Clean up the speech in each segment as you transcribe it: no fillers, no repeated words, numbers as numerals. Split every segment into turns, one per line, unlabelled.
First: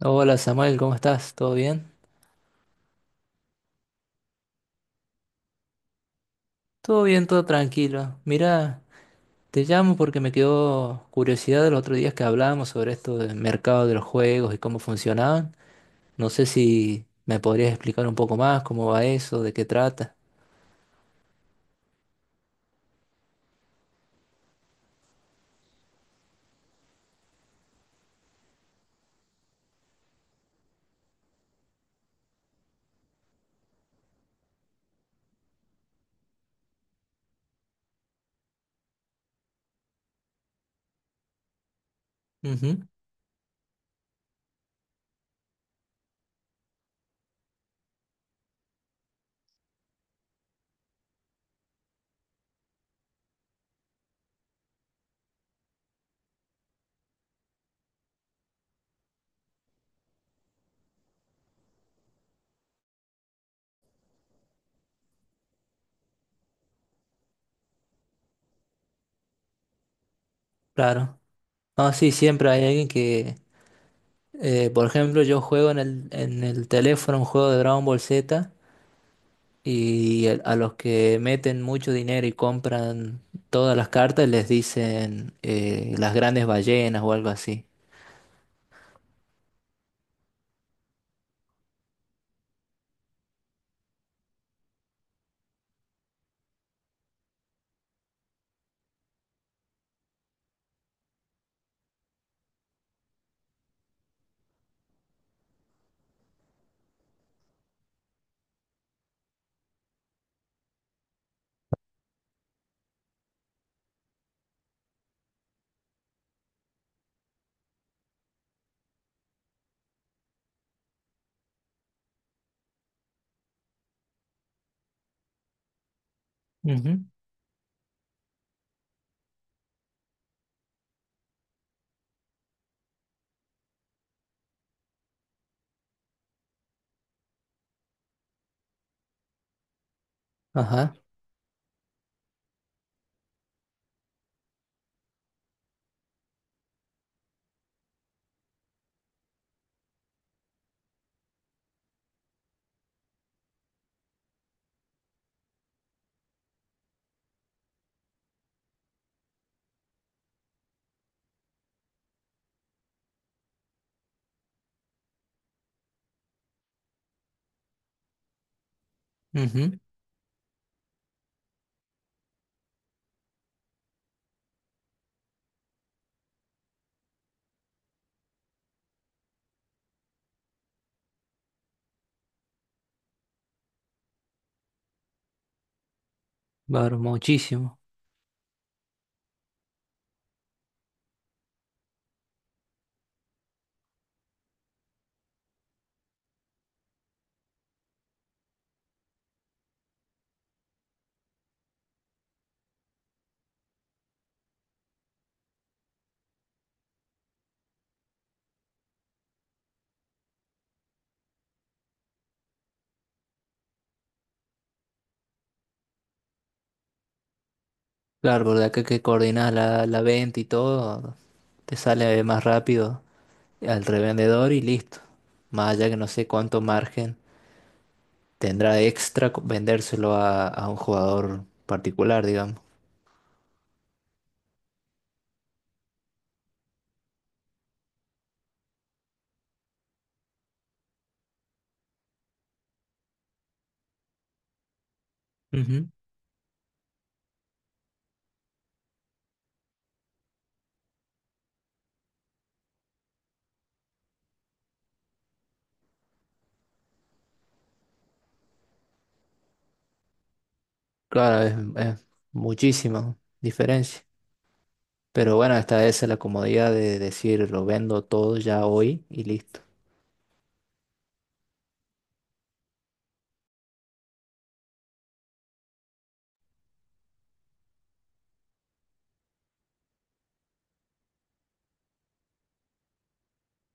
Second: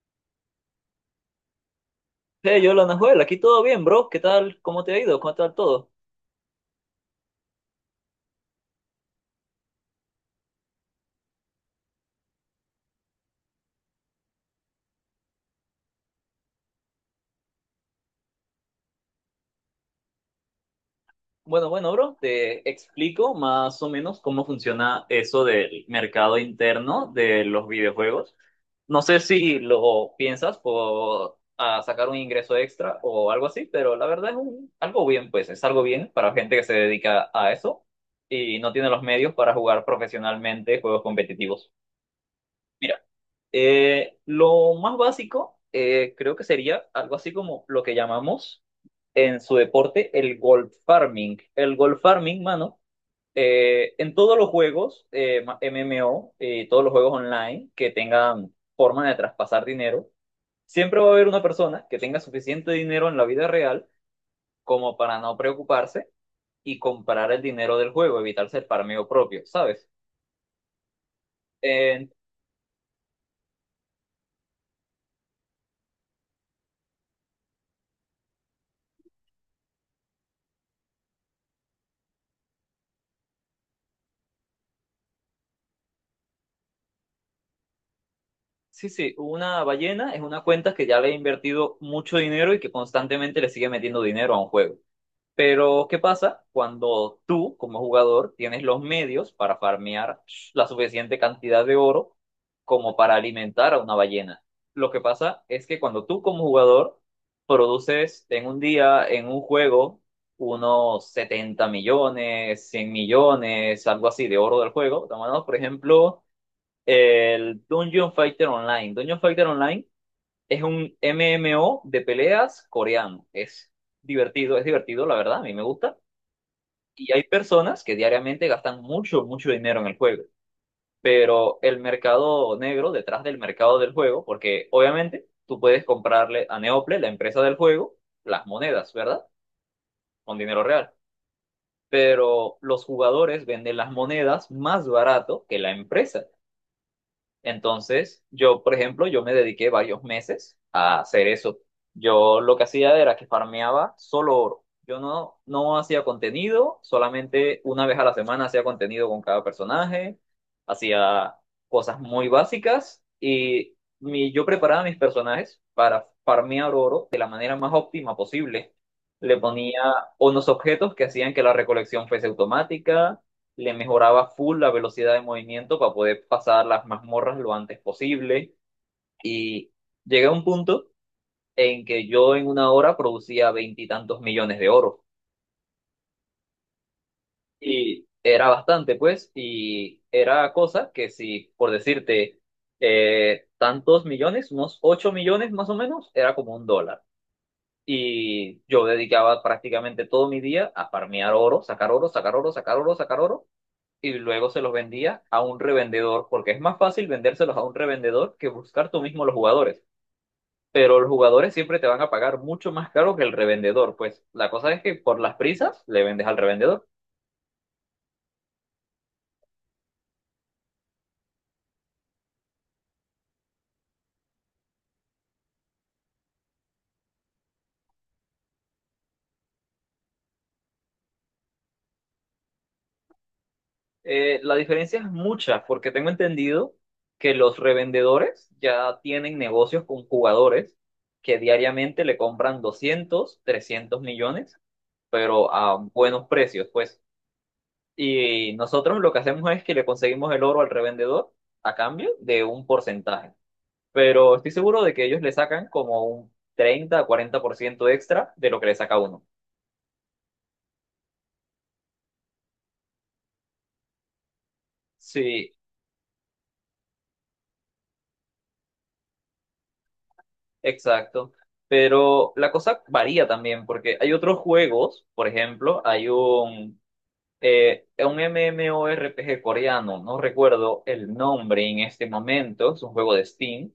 Hola Samuel, ¿cómo estás? ¿Todo bien?
Hey, yo, Nahuel, aquí todo bien, bro. ¿Qué tal? ¿Cómo te ha ido? ¿Cómo tal todo?
Todo bien, todo tranquilo. Mira, te llamo porque me quedó curiosidad los otros días que hablábamos sobre esto del mercado de los juegos y cómo funcionaban. No sé si me podrías explicar un poco más cómo va eso, de qué trata.
Bueno, bro, te explico más o menos cómo funciona eso del mercado interno de los videojuegos. No sé si lo piensas por sacar un ingreso extra o algo así, pero la verdad es algo bien, pues es algo bien para gente que se dedica a eso y no tiene los medios para jugar profesionalmente juegos competitivos.
Ujú,
Lo más básico creo que sería algo así como lo que llamamos en su deporte el gold farming. El gold farming, mano, en todos los juegos MMO y todos los juegos online que tengan forma de traspasar dinero, siempre va a haber una persona que tenga suficiente dinero en la vida real como para no preocuparse y comprar el dinero del juego, evitarse el farmeo propio, ¿sabes?
claro. Ah,
Eh,
sí, siempre hay alguien que, por ejemplo, yo juego en el teléfono un juego de Dragon Ball Z. A los que meten mucho dinero y compran todas las cartas les dicen las grandes ballenas o algo así.
Sí, sí, una ballena es una cuenta que ya le ha invertido mucho dinero y que constantemente le sigue metiendo dinero a un juego. Pero, ¿qué pasa cuando tú, como jugador, tienes los medios para farmear la suficiente cantidad de oro como para alimentar a una ballena? Lo que pasa es que cuando tú, como jugador, produces en un día, en un juego, unos 70 millones, 100 millones, algo así de oro del juego, tomando, por ejemplo. El Dungeon Fighter Online. Dungeon Fighter Online es un MMO de peleas coreano. Es divertido, la verdad, a mí me gusta.
Ujú.
Y hay personas que diariamente gastan mucho, mucho dinero en el juego. Pero el mercado negro, detrás del mercado del juego, porque obviamente tú puedes comprarle a Neople, la empresa del juego, las monedas, ¿verdad? Con dinero real.
Ajá.
Pero los jugadores venden las monedas más barato que la empresa. Entonces, yo, por ejemplo, yo me dediqué varios meses a hacer eso. Yo lo que hacía era que farmeaba solo oro. Yo no, No hacía contenido, solamente una vez a la semana hacía contenido con cada personaje, hacía cosas muy básicas y yo preparaba mis personajes para farmear oro de la manera más óptima posible. Le
Ujú.
ponía unos objetos que hacían que la recolección fuese automática, le mejoraba full la velocidad de movimiento para poder pasar las mazmorras lo antes posible. Y llegué a un punto en que yo en una hora producía veintitantos millones de oro.
Claro, muchísimo.
Y era bastante, pues, y era cosa que si, por decirte, tantos millones, unos 8 millones más o menos, era como un dólar. Y yo dedicaba prácticamente todo mi día a farmear oro, sacar oro, sacar oro, sacar oro, sacar oro, y luego se los vendía a un revendedor, porque es más fácil vendérselos a un revendedor que buscar tú mismo los jugadores. Pero los jugadores siempre te van a pagar mucho más caro que el revendedor. Pues la cosa es que por las prisas le vendes al revendedor.
Claro, porque acá que coordinas la venta y todo, te sale más rápido al revendedor y listo. Más allá que no sé cuánto margen tendrá extra vendérselo a un jugador particular, digamos.
La diferencia es mucha, porque tengo entendido que los revendedores ya tienen negocios con jugadores que diariamente le compran 200, 300 millones, pero a
Ujú.
buenos precios, pues. Y nosotros lo que hacemos es que le conseguimos el oro al revendedor a cambio de un porcentaje. Pero estoy seguro de que ellos le sacan como un 30 a ciento extra de lo que le saca uno.
Claro, es muchísima diferencia. Pero
Sí,
bueno, esta es la comodidad de decir lo vendo todo ya hoy y listo.
exacto. Pero la cosa varía también porque hay otros juegos, por ejemplo, hay un MMORPG coreano, no recuerdo el nombre en este momento, es un juego de Steam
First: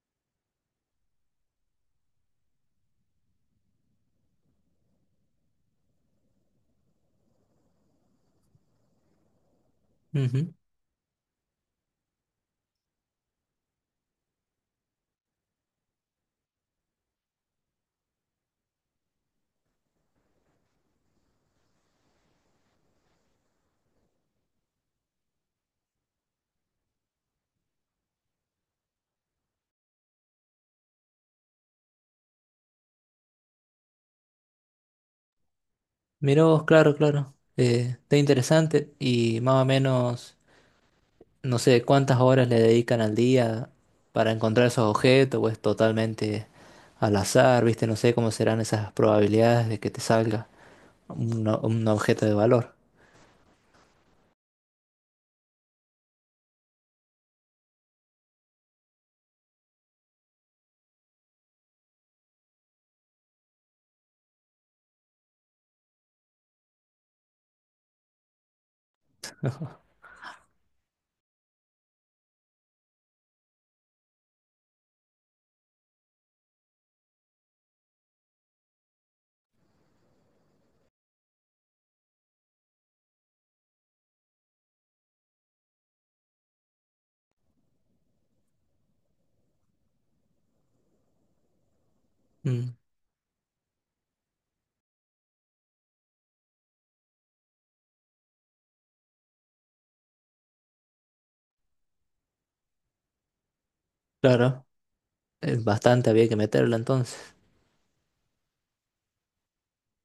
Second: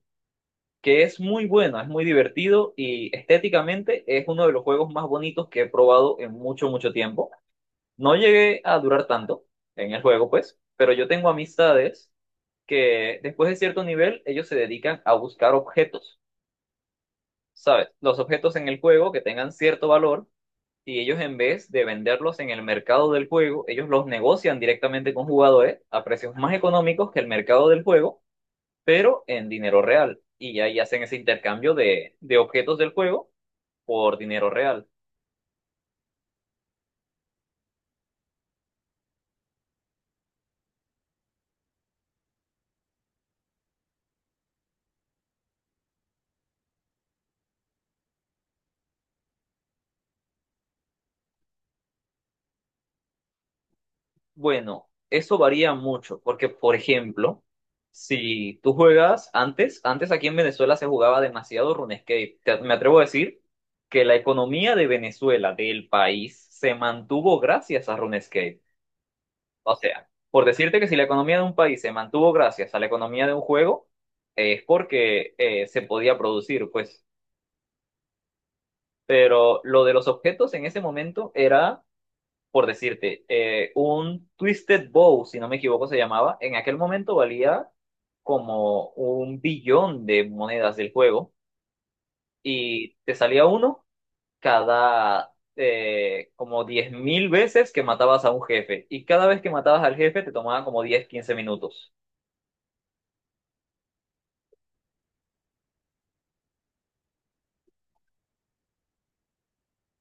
que es muy buena, es muy divertido y estéticamente es uno de los juegos más bonitos que he probado en mucho, mucho tiempo. No llegué a durar tanto en el juego,
Ujú.
pues, pero yo tengo amistades que después de cierto nivel ellos se dedican a buscar objetos, ¿sabes? Los objetos en el juego que tengan cierto valor, y ellos en vez de venderlos en el mercado del juego, ellos los negocian directamente con jugadores a precios más económicos que el mercado del juego pero en dinero real. Y ahí hacen ese intercambio de objetos del juego por dinero real.
Mira vos, claro, claro. Está interesante y más o menos, no sé, cuántas horas le dedican al día para encontrar esos objetos, o es totalmente al azar, ¿viste? No sé cómo serán esas probabilidades de que te salga un, un objeto de valor.
Bueno, eso varía mucho, porque por ejemplo, si tú juegas antes, antes aquí en Venezuela se jugaba demasiado RuneScape. Me atrevo a decir que la economía de Venezuela, del país, se mantuvo gracias a RuneScape. O sea, por decirte que si la economía de un país se mantuvo gracias a la economía de un juego, es porque se podía producir, pues, pero lo de los objetos en ese momento era, por decirte, un Twisted Bow, si no me equivoco se llamaba, en aquel momento valía como un billón de monedas del juego,
Mm,
y te salía uno cada como 10.000 veces que matabas a un jefe, y cada vez que matabas al jefe te tomaba como 10 15 minutos.
claro, es bastante, había que meterlo entonces.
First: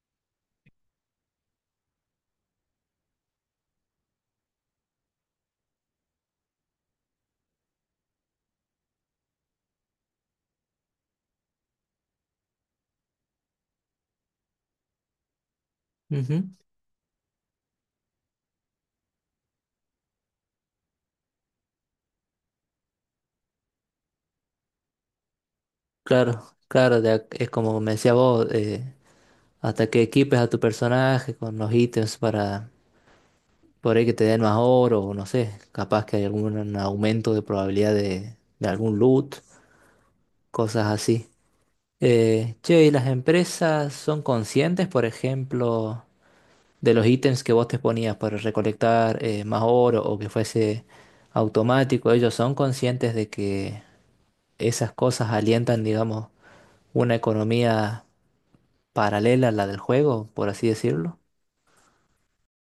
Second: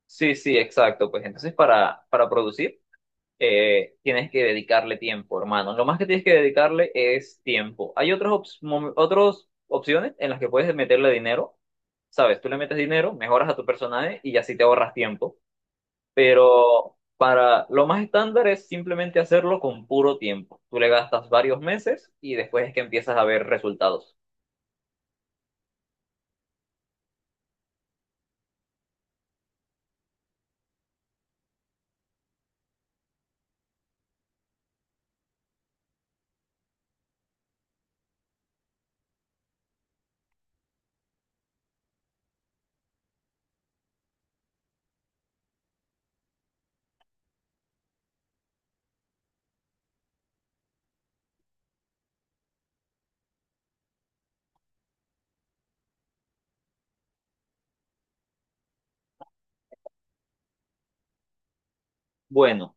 Sí, sí, exacto. Pues entonces para producir tienes que dedicarle tiempo, hermano. Lo más que tienes que dedicarle es tiempo. Hay otras opciones en las que puedes meterle dinero. Sabes, tú le metes dinero, mejoras a tu personaje y así te ahorras tiempo.
Ujú.
Pero para lo más estándar es simplemente hacerlo con puro tiempo. Tú le gastas varios meses y después es que empiezas a ver resultados.
Claro, claro, es como me decía vos, hasta que equipes a tu personaje con los ítems para por ahí que te den más oro o no sé, capaz que hay algún aumento de probabilidad de algún loot, cosas así. Che, ¿y las empresas son conscientes, por ejemplo, de los ítems que vos te ponías para recolectar más oro o que fuese automático? ¿Ellos son conscientes de que esas cosas alientan, digamos, una economía paralela a la del juego, por así decirlo?
Bueno,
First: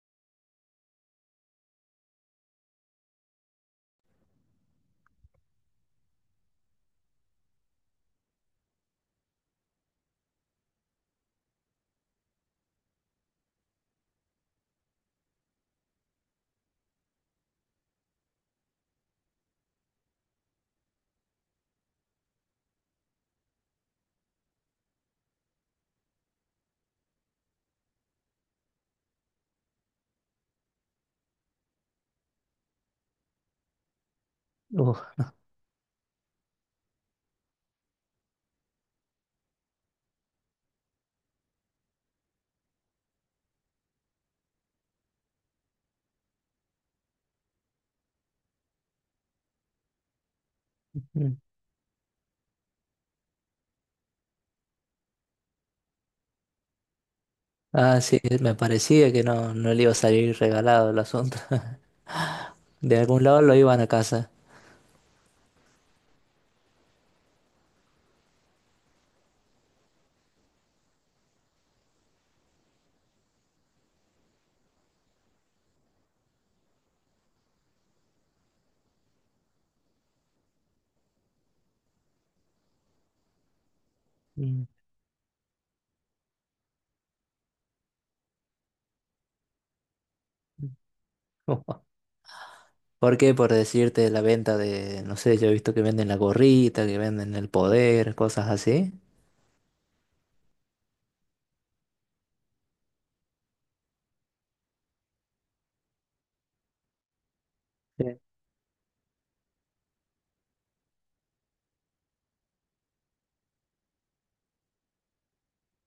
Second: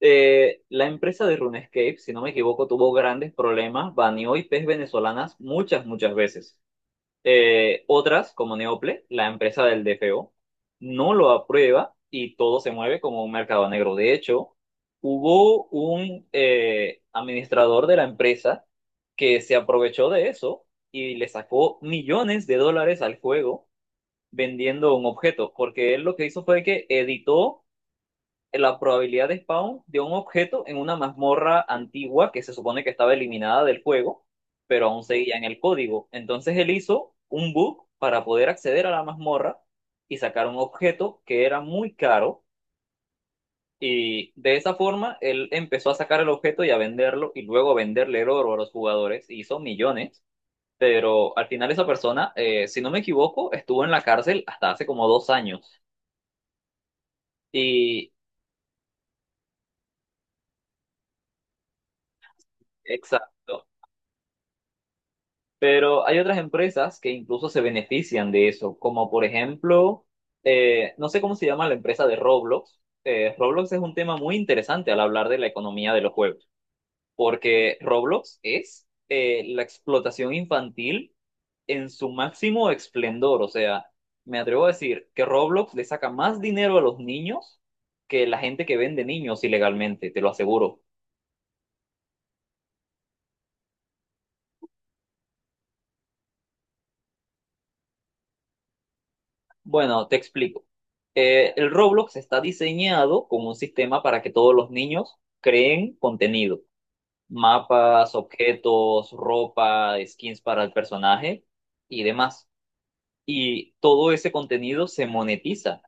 la empresa de RuneScape, si no me equivoco, tuvo grandes problemas, baneó IPs venezolanas muchas, muchas veces. Otras, como Neople, la empresa del DFO, no lo aprueba y todo se mueve como un mercado negro. De hecho, hubo un administrador de la empresa que se aprovechó de eso y le sacó millones de dólares al juego vendiendo un objeto, porque él lo que hizo fue que editó la probabilidad de spawn de un objeto en una mazmorra antigua que se supone que estaba eliminada del juego, pero aún
Uf.
seguía en el código. Entonces él hizo un bug para poder acceder a la mazmorra y sacar un objeto que era muy caro. Y de esa forma él empezó a sacar el objeto y a venderlo y luego a venderle el oro a los jugadores. Hizo millones, pero al final esa persona, si no me equivoco, estuvo en la cárcel hasta hace como 2 años.
Ah,
Y
sí, me parecía que no, no le iba a salir regalado el asunto. De algún lado lo
exacto.
iban a casa.
Pero hay otras empresas que incluso se benefician de eso, como por ejemplo, no sé cómo se llama la empresa de Roblox. Roblox es un tema muy interesante al hablar de la economía de los juegos, porque Roblox es la explotación infantil en su máximo esplendor. O sea, me
Mm.
atrevo a decir que Roblox le saca más dinero a los niños que la gente que vende niños ilegalmente, te lo aseguro.
¿Por qué? Por decirte la venta de, no sé, yo he visto que venden la gorrita, que venden el poder, cosas así.
Bueno, te explico. El Roblox está diseñado como un sistema para que todos los niños creen contenido, mapas,
Sí.
objetos, ropa, skins para el personaje y demás. Y todo ese contenido se monetiza,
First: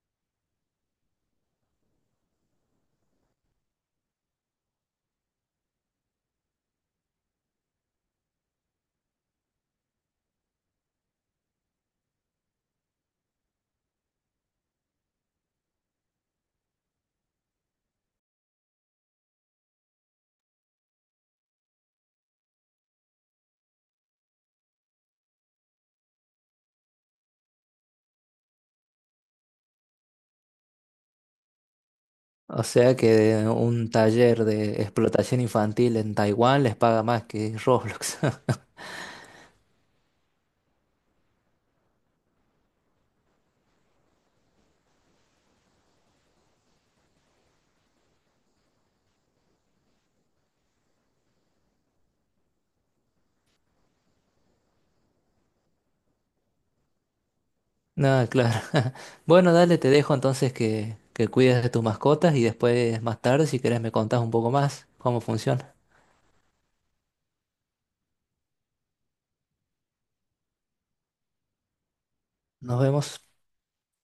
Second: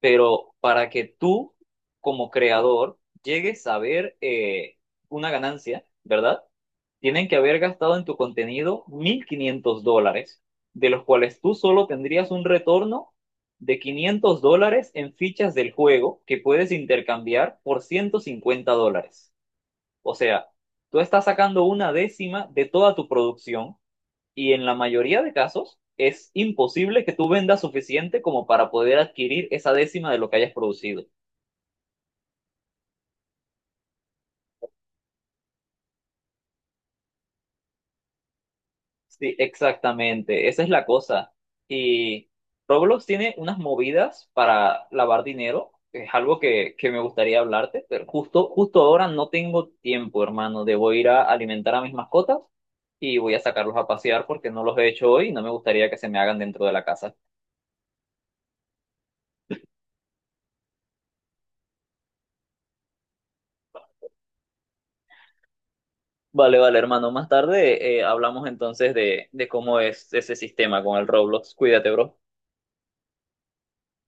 pero para que tú como creador llegues a ver una ganancia, ¿verdad? Tienen que haber gastado en tu contenido $1.500, de los cuales tú solo tendrías un retorno de $500 en fichas del juego que puedes intercambiar por $150. O sea, tú estás sacando una décima de toda tu producción y en la mayoría de casos es imposible que tú vendas suficiente como para poder adquirir esa décima de lo que hayas producido.
O sea que un taller de explotación infantil en Taiwán les paga más que Roblox.
Sí, exactamente, esa es la cosa. Y Roblox tiene unas movidas para lavar dinero, que es algo que me gustaría hablarte, pero justo ahora no tengo tiempo, hermano. Debo ir a alimentar a mis mascotas y voy a sacarlos a pasear porque no los he hecho hoy y no me gustaría que se me hagan dentro de la casa.
No, claro. Bueno, dale, te dejo entonces que cuides de tus mascotas y después, más tarde, si querés, me contás un poco más cómo funciona.
Vale, hermano. Más tarde hablamos entonces de cómo es ese sistema con el Roblox. Cuídate, bro.
Nos vemos.